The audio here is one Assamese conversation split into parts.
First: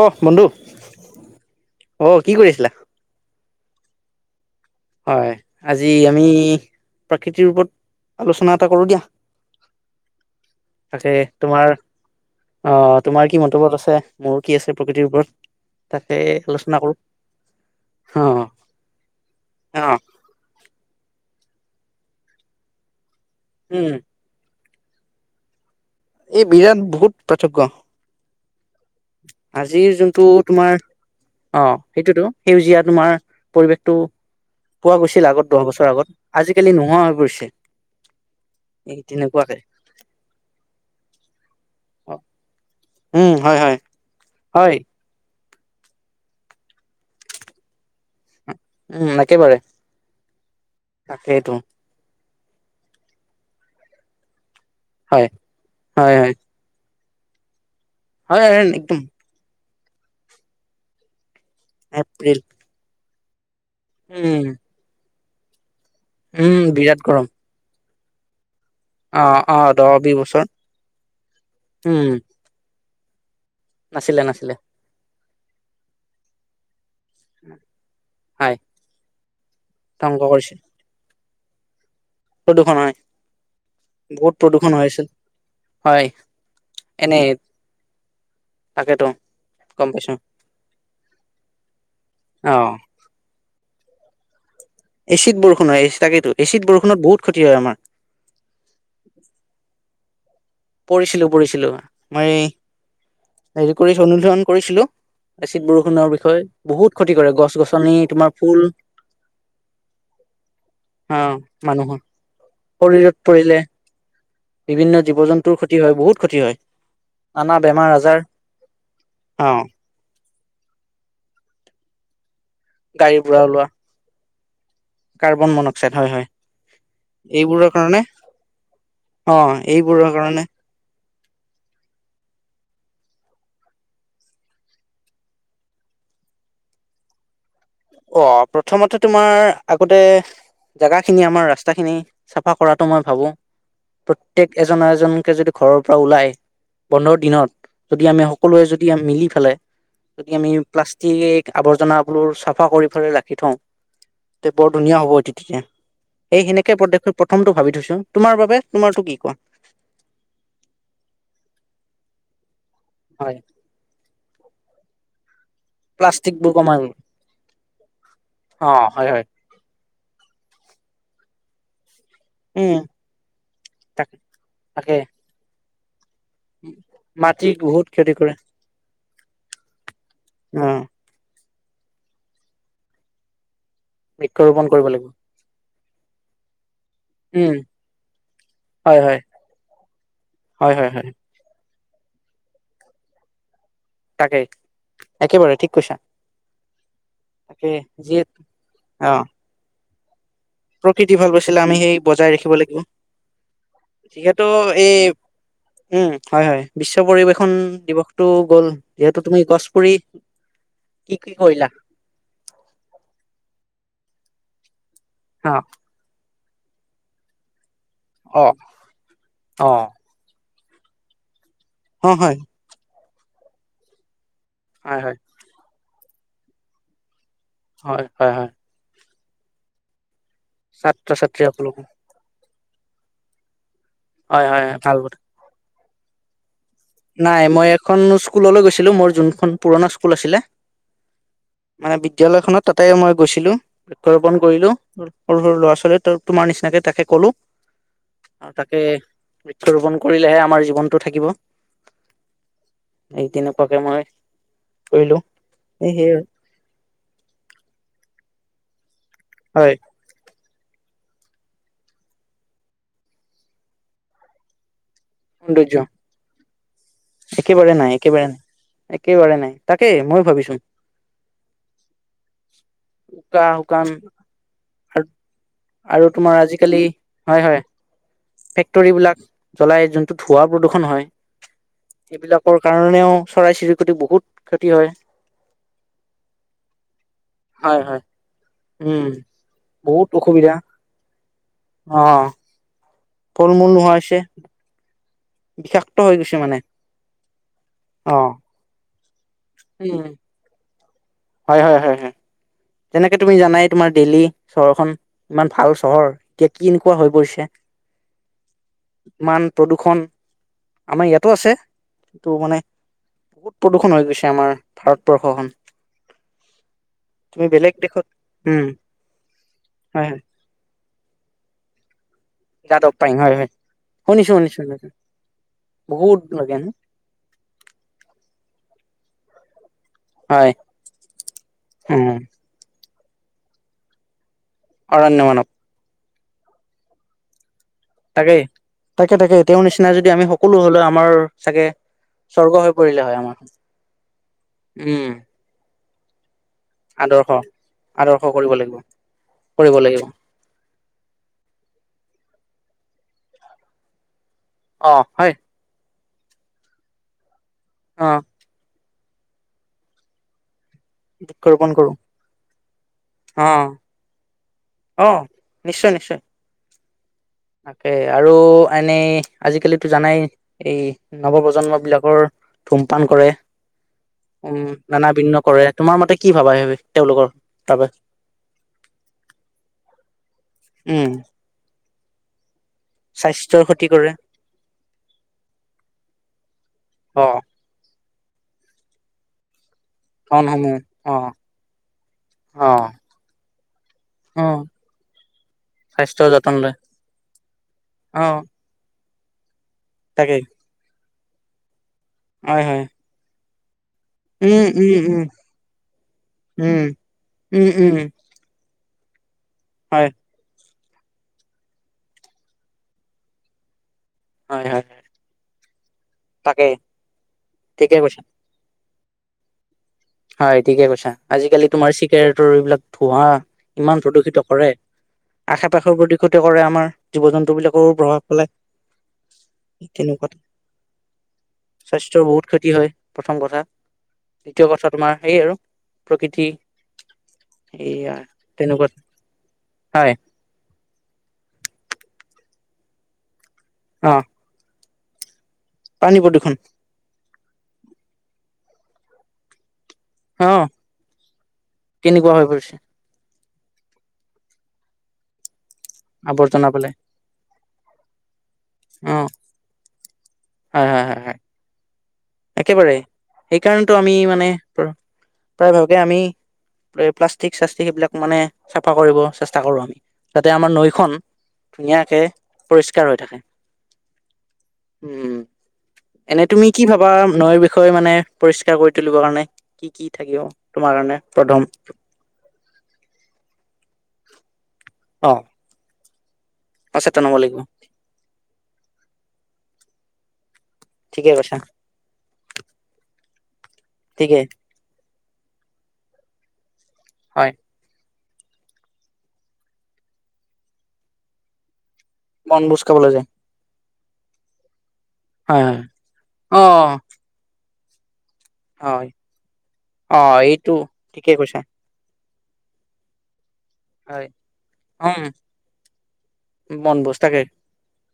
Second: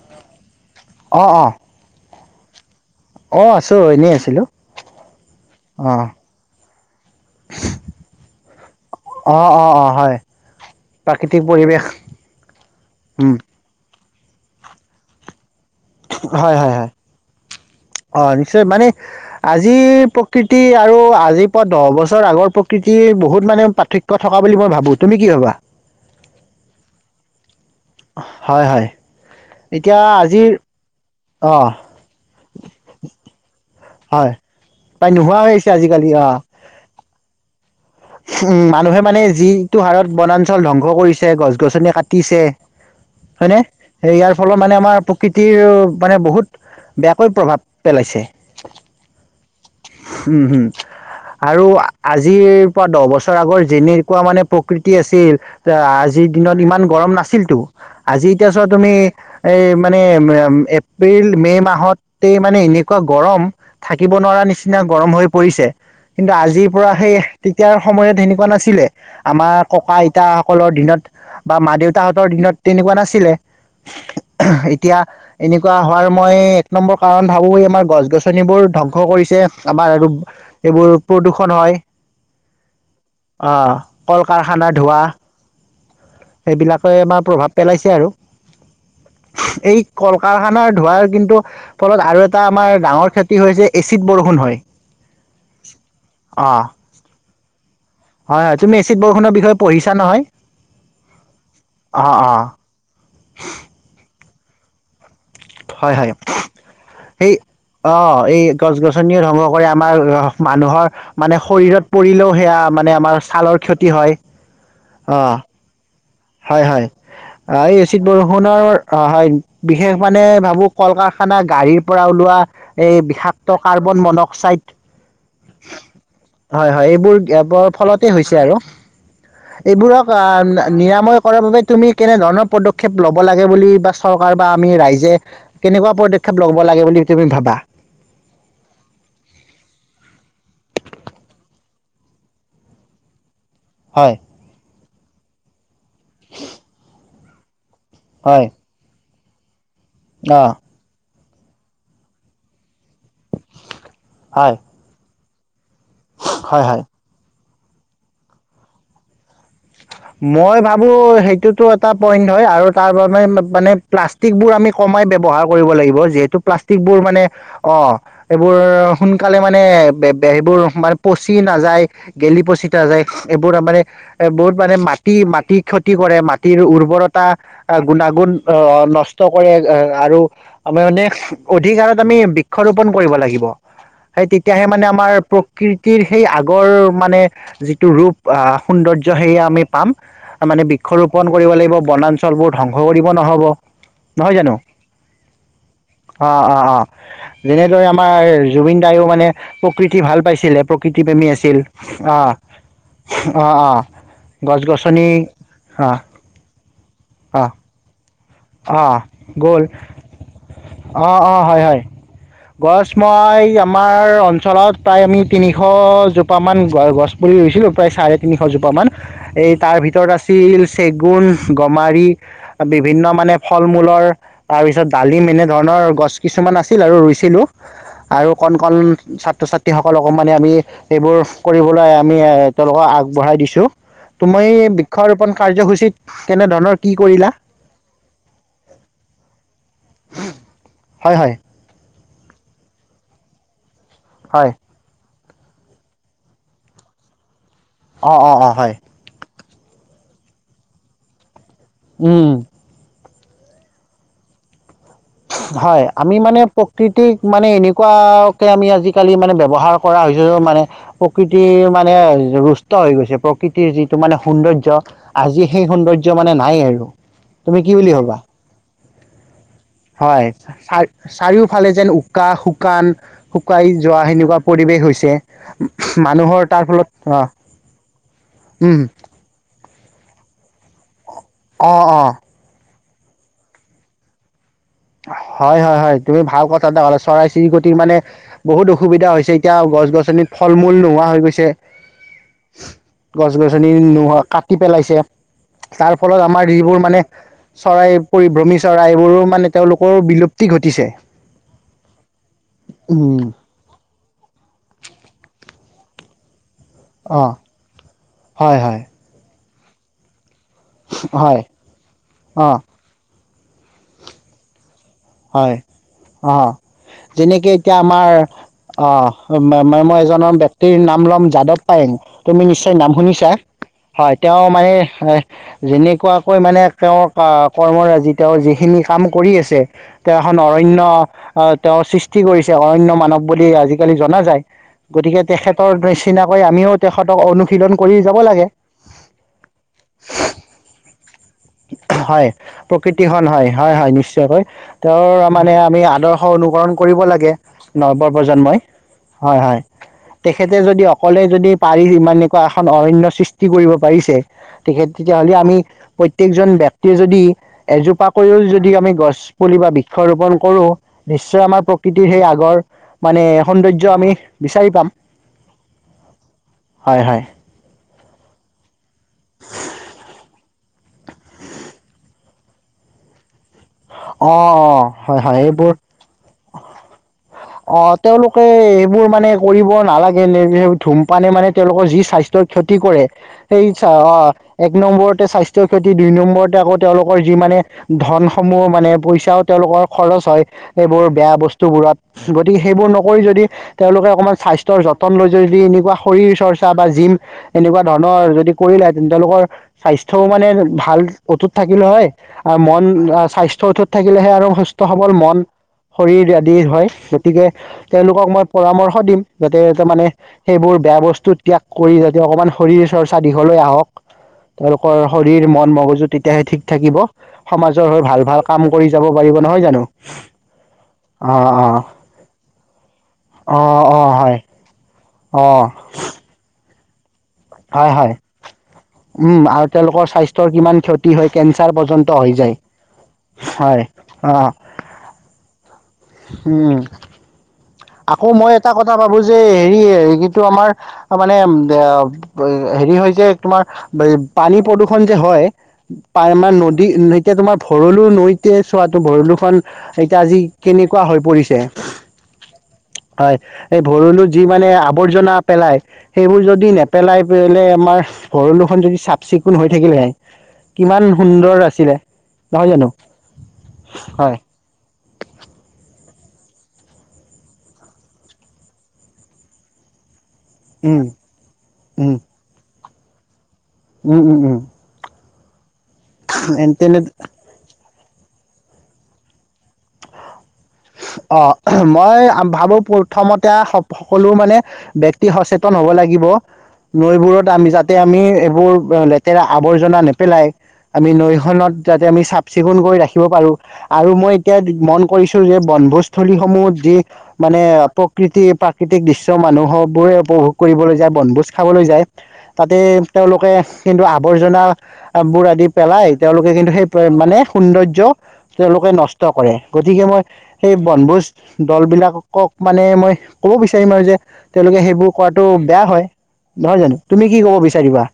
অ বন্ধু অ অ ঐ- কি কৰি আছিলা? অ আছোঁ এনেই আছিলোঁ। হয় আজি আমি প্ৰাকৃতিৰ ওপৰত আলোচনা এটা কৰো দিয়া অ অ অ হয় তাকে প্ৰাকৃতিক তোমাৰ পৰিৱেশ আহ তোমাৰ উম কি মন্তব্যত আছে- মোৰো কি আছে প্ৰকৃতিৰ ওপৰত তাকে হয় হয় আলোচনা হয় কৰো অ নিশ্চয় মানে আজি অ এ প্ৰকৃতি আৰু আজি পুৱা দহ বছৰ আগৰ প্ৰকৃতি বহুত মানে উম পাৰ্থক্য থকা বুলি মই ভাবোঁ তুমি কি ভাবা? এই বিৰাণ বহুত পাৰ্থক্য হয় হয় আজিৰ এতিয়া যোনটো আজিৰ তোমাৰ অ সেইটোতো সেউজীয়া তোমাৰ পৰিৱেশ টো হয় পোৱা প্ৰায় গৈছিল নোহোৱা হৈ আগত দহ আহিছে বছৰ আজিকালি আগত অ আজিকালি নোহোৱা হৈ গৈছে উম মানুহে মানে যিটো হাৰত বনাঞ্চল ধ্বংস কৰিছে গছ গছনি এ অ কাটিছে হয় নে সে ইয়াৰ ফলত হয় মানে আমাৰ প্ৰকৃত প্ৰকৃতিৰ মানে বহুত বেয়াকৈ প্ৰভাৱ পেলাইছে। উম একেবাৰে উম হম তাকেইতো আৰু আজি যিয়ে দহ বছৰ আগৰ যেনেকুৱা মানে প্ৰকৃতি হয় আছিল হয় আজিৰ হয় দিনত ইমান গৰম না আছিলতো আজি এতিয়া হয় চোৱা তুমি একদম এই', মানে উ', এপ্ৰিল মে' মাহতে এপ্ৰিল মানে এনেকুৱা গৰম থাকিব নোৱাৰা উম নিচিনা গৰম হৈ পৰিছে। কিন্তু উম, আজিৰ পৰা বিৰাট সেই গৰম ইয়াৰ সময়ত তেনেকুৱা নাছিল। নাছিলে অ', আমাৰ অ', দহ ককা বিশ বছৰ আইতাসকলৰ দিনত বা মা উম, দেউতাহতৰ দিনত তেনেকুৱা নাছিলে। নাছিলে নাছিলে ছিলে। এতিয়া এনেকুৱা হোৱাৰ মই এক নম্বৰ কাৰণ ভাবোঁ এই আমাৰ গছ হয় গছনিবোৰ ধ্বংস কৰিছে আমাৰ আৰু ধ্বংস কৰিছিল এইবোৰ প্ৰদূষণ হয় প্ৰদূষণ হয় অ কল বহুত প্ৰদূষণ কাৰখানাৰ হৈ ধোৱা আছিল হয় সেইবিলাকে আমাৰ এনেই প্ৰভাৱ পেলাইছে আৰু তাকেতো এই গম পাইছো কল কাৰখানা ধোবাই কিন্তু ফলত আৰু এটা অ', আমাৰ ডাঙৰ ক্ষতি হৈছে এচিড বৰষুণ হয়। এচিড বৰষুণ হয় তাকেইেতো অঁ এচিড বৰষুণত বহুত ক্ষতি হয় আমাৰ। হয় তুমি এচিড বৰষুণৰ বিষয়ে পঢ়িছা নহয়? পঢ়িছিলো পঢ়িছিলো অঁ মই অঁ হেৰি কৰি থ'লো কৰিছিলো। এচিড হয় বৰষুণৰ হয় বিষয়ে বহুত ক্ষতি কৰে সেই গছ গছনি অ তোমাৰ এই ফুল গছ গছনিও ধংস কৰে আমাৰ মানুহৰ মানে অ', শৰীৰত মানুহৰ পৰিলেও সেয়া মানে আমাৰ শৰীৰত ছালৰ পৰিলে ক্ষতি হয় বিভিন্ন জীৱ অ। জন্তুৰ ক্ষতি হয় বহুত ক্ষতি হয় হয় নানা এই বেমাৰ এচিড আজাৰ বৰষুণৰ অ হয় অ', বিশেষ মানে ভাব এইবোৰ কল কাৰখানা গাড়ীৰ পৰা ওলোৱা এই গাড়ীৰ পৰা বিষাক্ত ওলোৱা কাৰ্বন মনক চাইদ কাৰ্বন মনক্সাইড হয় হয় হয় এইবোৰৰ এইবোৰ কাৰণে ফলতে হৈছে আৰু অ এইবোৰক এইবোৰৰ কাৰণে নিৰা তাৰ বাবে তুমি কেনে ধৰণৰ পদক্ষেপ লব লাগে বুলি বা চৰকাৰ বা আমি ৰাইজে কেনেকুৱা পদক্ষেপ লব লাগে বুলি তুমি ভাবা? অ প্ৰথমতে তোমাৰ আগতে জাগাখিনি আমাৰ ৰাস্তা খিনি চাফা কৰাটো মই ভাবো। হয় প্ৰত্যেক এ এজন এজনকে যদি ঘৰৰ পৰা ওলাই বন্ধত দিনত যদি আমি হয় সকলোৱে যদি মিলি খালে যদি অ আমি প্লাষ্টিক আৱৰ্জনাবোৰ চাফ চাফা কৰি পেলাই ৰাখি থওঁ তে হয় বৰ ধুনীয়া হ'ব এ ঠিকেই হয় সেইখিনিকে হয় পদক্ষেপ প্ৰথমটো ভাবি থৈছো তোমাৰ বাবে তোমাৰটো কি কোৱা? মই ভাবো সেইটোতো এটা পইন্ট হয় আৰু তাৰে হয় মানে প্লাষ্টিকবোৰ আমি কমাই ব্যৱহাৰ কৰিব লাগিব যিহেতু প্লাষ্টিকবোৰ কমাই প্লাষ্টিকৰ মানে অ সেই বোৰ অ হয় হয় সোনকালে মানে, সেইবোৰ মানে পচি নাযায় গেলি পচি উম নাযায় এইবোৰ ত মানে তাকে এ বহুত মানে তাকে মাটি মাটি কি ক্ষতি কৰে মাটিৰ উৰ্বৰতা মাটিৰ বহুত ক্ষতি গুণাগুণ কৰে অহ নষ্ট কৰে আৰু অ আমাৰ মানে অধিক হাৰত আমি বৃক্ষৰোপন কৰিব লাগিব। সেই বৃক্ষৰোপন তেতিয়াহে মানে কৰিব আমাৰ লাগিব প্ৰকৃতি সেই আগৰ মানে উম যিটো ৰূপ আহ হয় সৌন্দৰ্য হয় সেয়া, পাম মানে হয় বৃক্ষ হয় হয় ৰোপন কৰিব লাগিব বনাঞ্চলবোৰ ধ্বংস কৰিব নহ'ব নহয় তাকে জানো একেবাৰে ঠিক কৈছা অ অ অ তাকে যেনেদৰে আমাৰ যিহেতু জুবিন দায়েও অ মানে- প্ৰকৃতি ভাল পাইছে আছিলে প্ৰকৃতি প্ৰেমী ভাল আছিল। পাইছিলে আমি সেই বজাই অ', ৰাখিব লাগিব অ'-অ'। এই, যিহেতু উম হয়-হয় বিশ্ব অ পৰিবেশন দিৱস। অ গ'ল, কি কি কৰিলা অ-অ-হয়-হয়। গছ মই আমাৰ অঞ্চলত প্ৰাই আমি অ তিনিশ প মান গছ পুলি ৰুৈছিলো চাৰে তিনিশ অ জোপা মান, এই অ তাৰে ভিতৰত আছিল চেগুন গমাৰি, অ হয় আ বি ভিন্ন মানে ফল মূলৰ তাৰ পিছত হয় হয় ডালিম এনে ধৰণৰ গছ কিছুমান আছিল আৰু ৰুইছিলো হয় আৰু হয় হয় কণ- কণ ছাত্ৰ ছাত্ৰীসকলক মানে আমি ছাত্ৰ সেইবোৰ ছাত্ৰীসকলকো কৰিবলৈ আমি তেওঁলোকক আগবঢ়াই দিছো। তুমি হয় হয় ভাল কথা বৃক্ষৰোপন কাৰ্যসূচীত কেনে ধৰণৰ নাই মই এক এখন স্কুললৈ গৈছিলো মোৰ যোনখন পুৰণা স্কুল আছিলে। হয় হয় মানে বিদ্যলয়খনত তাতে মই গৈছিলো। বৃক্ষৰোপণ হয় কৰিলো সৰু সৰু ল'ৰা ছোৱালীয়ে তোমাৰ নিচিনাকে তাকে কলো অ অ অ হয়। বৃক্ষ ৰোপন কৰিলেহে আমাৰ জীৱনতটো থাকিব উম। এই তেনেুৱাকে মই কৰিলো হয় এই সেই আমি মানে প্ৰকৃতিক মানে এনেকুৱা আমি আজি কালি মানে হয় ব্যৱহাৰ কৰা হৈছো মানে প্ৰকৃতি মানে ৰৰুষ্ট হৈ গৈছে প্ৰকৃতিৰ যিটো মানে সৌন্দৰ্য্য আজি সেই সৌন্দৰ্য মানে নাই আৰু তুমি কি একেবাৰে নাই, বুলি ভাবা একেবাৰে নাই। একে বাৰে নাই। তাকেই মই হয় ভাবিছো চাৰিওফালে যেন উকা শুকান উকা শুকাই শুকান যোৱা সেনেকুৱা পৰিৱেশ আৰু হৈছে তোমাৰ মানুহৰ তাৰ আজিকালি ফলত হয় হয় অহ উম উম। ত ধোৱা প্ৰদূষণ হয় অহ অহ। সেইবিলাকৰ কাৰণেও চৰাই চিৰিকটি বহুত ক্ষতি হয় হয় হয় হয় তুমি ভাল কথা এটা কলা চৰাই চিৰিকটিৰ হয় মানে হয় বহুত উম অসুবিধা হৈছে এতিয়া গছ বহুত গছনিত ফল অসুবিধা মূল নোহোৱা হৈ গৈছে, অ গছ ফল গছনি মূল নোহোৱা হৈছে কাটি পেলাইছে তাৰ বিষাক্ত হৈ ফলত গৈছে আমাৰ যিবোৰ মানে চৰাই অ পৰি ভ্ৰমি চৰাই, সৰু মানে তেওঁলোকৰ উম বিলুপ্তি ঘটিছে, তেনেকে উম, তুমি জানাই তোমাৰ দেইলী চহৰখনন ইমান ভাল চ এতিয়া কি এনেকুৱা হৈ অ', পৰিছে হয়, হয়, ইমান প্ৰদূষণ আমাৰ ইয়াতো হয়, আছে যিটো মানে অ', বহুত প্ৰদূষণ হৈ গৈছে আমাৰ ভাৰতবৰ্ষখন হয় অ তুমি যেনেকে বেলেগ এতিয়া দেশত আমাৰ উম অ মই হয় হয় এজনৰ ব্যক্তিৰ নাম লম যাদৱ পায়েং তুমি নিশ্চয় নাম যাদৱ পায়ং শুনিছা হয় হয় হয় শুনিছো তেওঁ শুনিছো মানে শুনিছো বহুত যেনেকুৱাকৈ লাগে মানে ন তেওঁ কৰ্মৰাজি তেওঁ যিখিনি কাম কৰি আছে তেওঁ এখন হয় অৰণ্য তেওঁ উম সৃষ্টি কৰিছে অৰণ্য মানৱ বুলি আজিকালি জনা যায় গতিকে অৰণ্য মানৱ তেখেতৰ নি চিনাকৈ আমিও তেখেতক অনুশীলন কৰি যাব তাকে লাগে তাকে তাকে তেওঁৰ নিচিনা যদি আমি সকলো হলে আমাৰ চাগে হয় স্বৰ্গ হৈ পৰিলে প্ৰকৃতিখন আমাৰ হয় হয় হয় নিশ্চয়কৈ উম তেওঁৰ মানে আমি আদৰ্শ অনুকৰ ণ কৰিব আদৰ্শ লাগে নৱ আদৰ্শ কৰিব প্ৰজন্মই লাগিব হয় হয় কৰিব লাগিব তেখেতে যদি অকলে যদি পাৰি ইমান এনেকুৱা এখন অৰণ্য সৃষ্টি কৰিব পাৰিছে তেখেত অ হয় তেতিয়াহ'লে আমি প্ৰত্যেকজন ব্যক্তিয়ে যদি অ এজোপাকৈ ও যদি আমি গছ পুলি বা বৃক্ষ ৰোপণ কৰোঁ নিশ্চয় আমাৰ বৃক্ষৰোপণ কৰো প্ৰকৃতিৰ সেই আগৰ মানে অ সৌন্দৰ্য আমি বিচাৰি পাম। অ নিশ্চয় নিশ্চয় হয় হয়। তাকে আৰু এনেই আজিকালিতো জানাই এই নৱপ্ৰজন্ম বিলাকৰ ধূমপান কৰে অঁ উম অঁ নানা হয় ভিন্ন হয় কৰে এইবোৰ তোমাৰ মতে কি ভাবা সেই তেওঁলোকৰ? অ বাবে তেওঁলোকে এইবোৰ মানে কৰিব নালাগে উম ধূমপানে মানে তেওঁ লোকৰ যি স্বাস্থ্য ক্ষতি কৰে স্বাস্থ্যৰ সেই ক্ষতি কৰে এক নম্বৰতে স্বাস্থ্য ক্ষতি দুই নম্বৰতে আকৌ তেওঁলোকৰ অ যি মানে ধন সমূহ মানে পইচাও তেওঁলোকৰ খৰচ হয়, ধনসমূহ এইবোৰ অ বেয়া বস্তুবোৰত। গতিকে, অ সেইবোৰ নকৰি যদি তেওঁলোকে অকমান অ স্বাস্থ্য যতন লৈ, যদি এনেকুৱা স্বাস্থ্যৰ শৰীৰ যতন চৰ্চা লয় বা জিম এনেকুৱা অ ধৰণৰ যদি কৰিলা। চিন্তা লাগে। [inaudible] স্বাস্থ্যও তাকেই মানে ভাল কটুথ থাকিলে হয়। আৰু হয় মন হয় স্বাস্থ্য থওঁ তাত। [inaudible] থাকিলেহে আৰু উম সুস্থ উম সৱল উম মন শৰীৰ আদি উম হয়। গতিকে উম উম তেওঁলোকক মই পঢ়াও পৰামৰ্শ দিম যাতে এটা মানে হয় সেইবোৰ বেয়া বস্তু ত্যাগ কৰি যাতে অকণমান শৰীৰ চৰ্চা দীঘলৈ আহক। হয় হয় তেওঁলোকৰ শৰীৰ মন মগজুত তেতিয়াহে ঠিক তাকেই থাকিব। সমাজৰ ঠিকে হৈ ভাল কৈছা ভাল কাম কৰি যাব পাৰিব নহয় জানো। হয় ঠিকে কৈছা আজি অঁ কালি অঁ তোমাৰ চি গেৰেটৰ বিলাক ধোঁৱা অঁ ইমান অঁ হয় প্ৰদূষিত কৰে। অঁ আশে পাশেও প্ৰদূষিত কৰে আমাৰ। জীৱ জন্তু বিলাকৰো হয়, হয়, প্ৰভাৱ পেলাই ওম আৰু তেওঁলোকৰ তেনেকুৱাত স্বাস্থ্যৰ কিমান ক্ষতি হয়, ‌ কেঞ্চাৰ পৰ্যন্ত স্বাস্থ্যৰ হৈ বহুত যায় ক্ষতি হয় প্ৰথম হয় অ। কি আৰু? প্ৰকৃতি ওম এইয়া আকৌ মই এটা তেনেকুৱাত কথা ভাবো যে হেৰি হয় যিটো আমাৰ মানে এ হেৰি হৈছে তোমাৰ অ পানী প্ৰদূষণ ষন যে হয় পানী পাওনা প্ৰদূষণ নদী এতিয়া তোমাৰ ভৰলু নৈত এই চোৱাতটো ভৰলুখন এতিয়া আজি অ কেনেকুৱা হৈ পৰিছে। কেনেকুৱা হৈ পৰিছে এই ভৰলু যি মানে আৱৰ্জনা পেলাই সেইবোৰ আৱৰ্জনা যদি পেলাই নেপেলাই পেলে আমাৰ ভৰলুখন যদি অ চাফ চিকুণ হৈ থাকিলে হয় হয় কিমান হয় হয় সুন্দৰ আছিলে নহয় জানো একেবাৰে সেইকাৰণেতো আমি হয় মানে প্ৰায় ভাগকে আমি প্লাষ্টিক চাষ্টিক সেইবিলাক মানে চাফা কৰিব চেষ্টা কৰো আমি যাতে আমাৰ উম নৈখন উম ধুনীয়াকে পৰিষ্কাৰ হৈ থাকে উম উম উম। উম। এনে তুমি কি তেনে ভাব নৈৰ বিষয়ে মানে পৰিষ্কাৰ কৰি তুলিব কাৰণে কি কি থাকিব? তোমাৰ কাৰণে অ প্ৰথম মই ভাবো প্ৰথমতে স সকলো মানে ব্যক্তি অ সচেতন হ'ব লাগে লাগিব সচেতন হ'ব নৈবোৰত লাগিব আমি যাতে আমি এইবোৰ লেতেৰা আৱৰ্জনা নেপ পেলাই আমি ঠিকে নৈ কৈছা খনত যাতে আমি চাফ চিকুণ কৰি ৰাখি খিব পাৰো আৰু মই ঠিকে এতিয়া মন কৰিছো যে বনভোজস্থলীসমূহত যি হয় মানে আপক প্ৰকৃতি প্ৰাকৃতিক দৃশ্য মানুহবোৰে উপভোগ কৰিবলৈ যায় বনভোজ খাবলৈ যায় তাতে বনভোজ খাবলৈ যায় তেওঁলোকে কিন্তু আৱৰ্জনা বোৰ হয় আদি হয় পেলাই তেওঁলোকে অ কিন্তু সেই মানে সৌন্দৰ্য্য য় তেওঁলোকে হয় নষ্ট কৰে গতিকে অ মই এইটো সেই বনভোজ ঠিকে কৈছা দলবিলাক কওঁক মানে মই। ক'ব বিচাৰিম আৰু যে হয় তেওঁলোকে সেইবোৰ উম কৰাটো বেয়া হয় নহয় জানো বনভোজ তুমি তাকে কি ক'ব বিচাৰিবা।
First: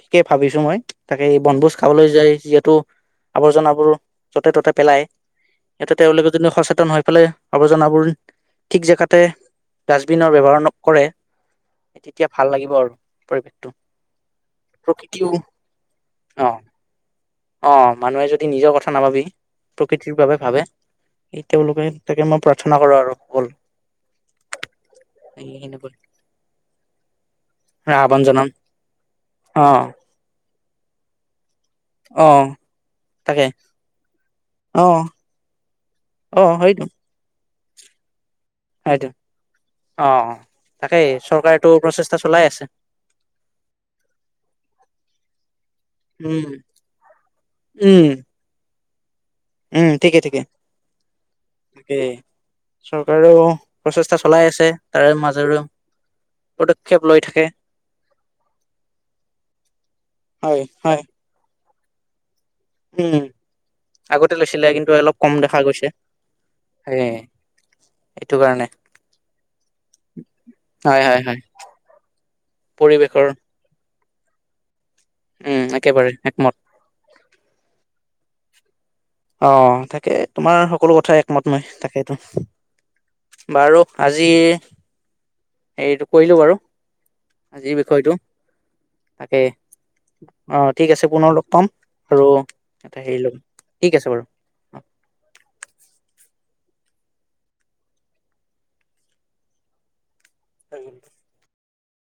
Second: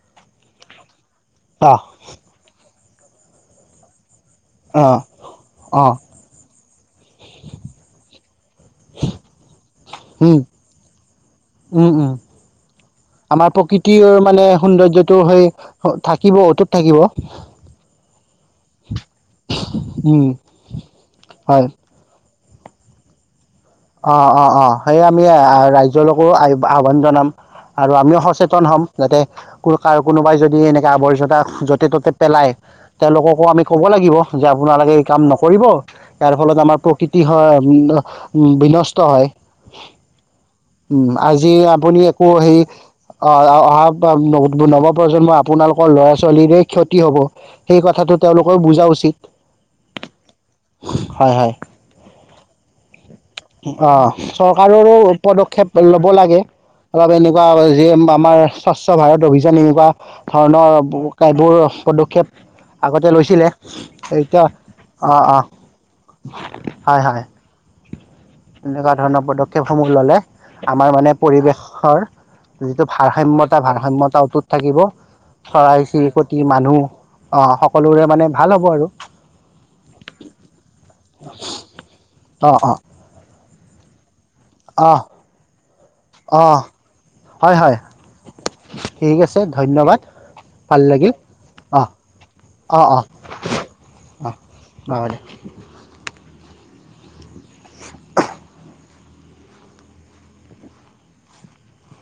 ঠিকেই ভাবিছো মই। তাকে বনভোজ অ খাবলৈ যায় যিহেতু। আৱৰ্জন বোৰ। য'তে ত'তে পেলায় অ সিহঁতে তেওঁলোকে যদি সচেতন হৈ পেলাই অৰ্বজনাবোৰ। ঠিক জেগাতে ডাষ্টবিনৰ উম ব্যৱহাৰ নকৰে। উম উম তেতিয়া ভাল লাগিব আৰু আমাৰ পৰিৱেশটো প্ৰকৃতিৰ মানে সৌন্দৰ্যটো প্ৰকৃতিও সেই থাকিব অঁ অটুত থাকিব অঁ মানুহে যদি নিজৰ কথা নাভাবি প্ৰকৃতিৰ কথা উম বাবে ভাবে হয় তেওঁলোকে তাকে মই। ৰচনা কৰো আৰু। ব'ল। অঁ অঁ অঁ সেইয়ে আমি ৰাৱণ ৰাইজৰলৈকো আহ্বান জনাম আৰু আমিও জনম সচেতন হ'ম যাতে অ কাৰ কোনোবাই যদি এনে। আৱশ্যকতা। য'তে -ত'তে অ পেলাই তেওঁলোককো তাকে আমি ক'ব লাগিব যে অ আপোনালোকে কাম নকৰিব ইয়াৰ অ ফলত আমাৰ হয়তো প্ৰকৃতি হয়। উম। উম বিনষ্ট হয়তো হয় অ তাকেই উম আজি চৰকাৰেতো আপুনি প্ৰচেষ্টা একো চলাই সেই আছে অঁ অহা নৱপ্ৰজন্ম আপোনালোকৰ ল'ৰা উম ছোৱালীৰে ক্ষতি হব সেই উম কথাটোটো তেওঁলোকেও বুজা উচিত। উম ঠিকে ঠিকে হয় হয় তাকে চৰকাৰেও। প্ৰচেষ্টা অঁ চলাই আছে চৰকাৰৰো তাৰে মাজেৰে পদক্ষেপ ল'ব লাগে পদক্ষেপ অলপ লৈ থাকে এনেকুৱা যে আমাৰ স্বচ্ছ ভাৰত অভিযান এনেকুৱা হয় হয় ধৰণৰ। পদক্ষেপ। আগতে উম লৈছিলে আগতে এতিয়া লৈছিলে কিন্তু অলপ অঁ কম অঁ দেখা গৈছে হয় সেয়ে হয়। এইটো কাৰণে এনেকুৱা ধৰণৰ পদক্ষেপ সমূহ ললে আমাৰ হয় মানে হয় হয় পৰিৱেশৰ যিটো পৰিৱেশৰ ভাৰসাম্যতাৰ ভাৰ। সাম্যতা অটুট থাকিব। উম চৰাই একেবাৰে চিৰিকটি একমত মানুহ অঁহ সকলোৰে মানে। ভাল হ'ব আৰু। অঁ তাকে তোমাৰ সকলো কথা একমত নহয় তাকেইটো। অ', অ', আৰু আজি। আজি অ', হেৰিটো কৰিলোঁ বাৰু অ', হয়, আজিৰ হয় বিষয়টো ঠিক আছে তাকেই ধন্যবাদ অ ভাল ঠিক আছে লাগিল পুনৰ লগ পাম আৰু এটা হেৰি ল'ম। ঠিক আছে বাৰু। অঁ হব দে। ওহ [unintelligible]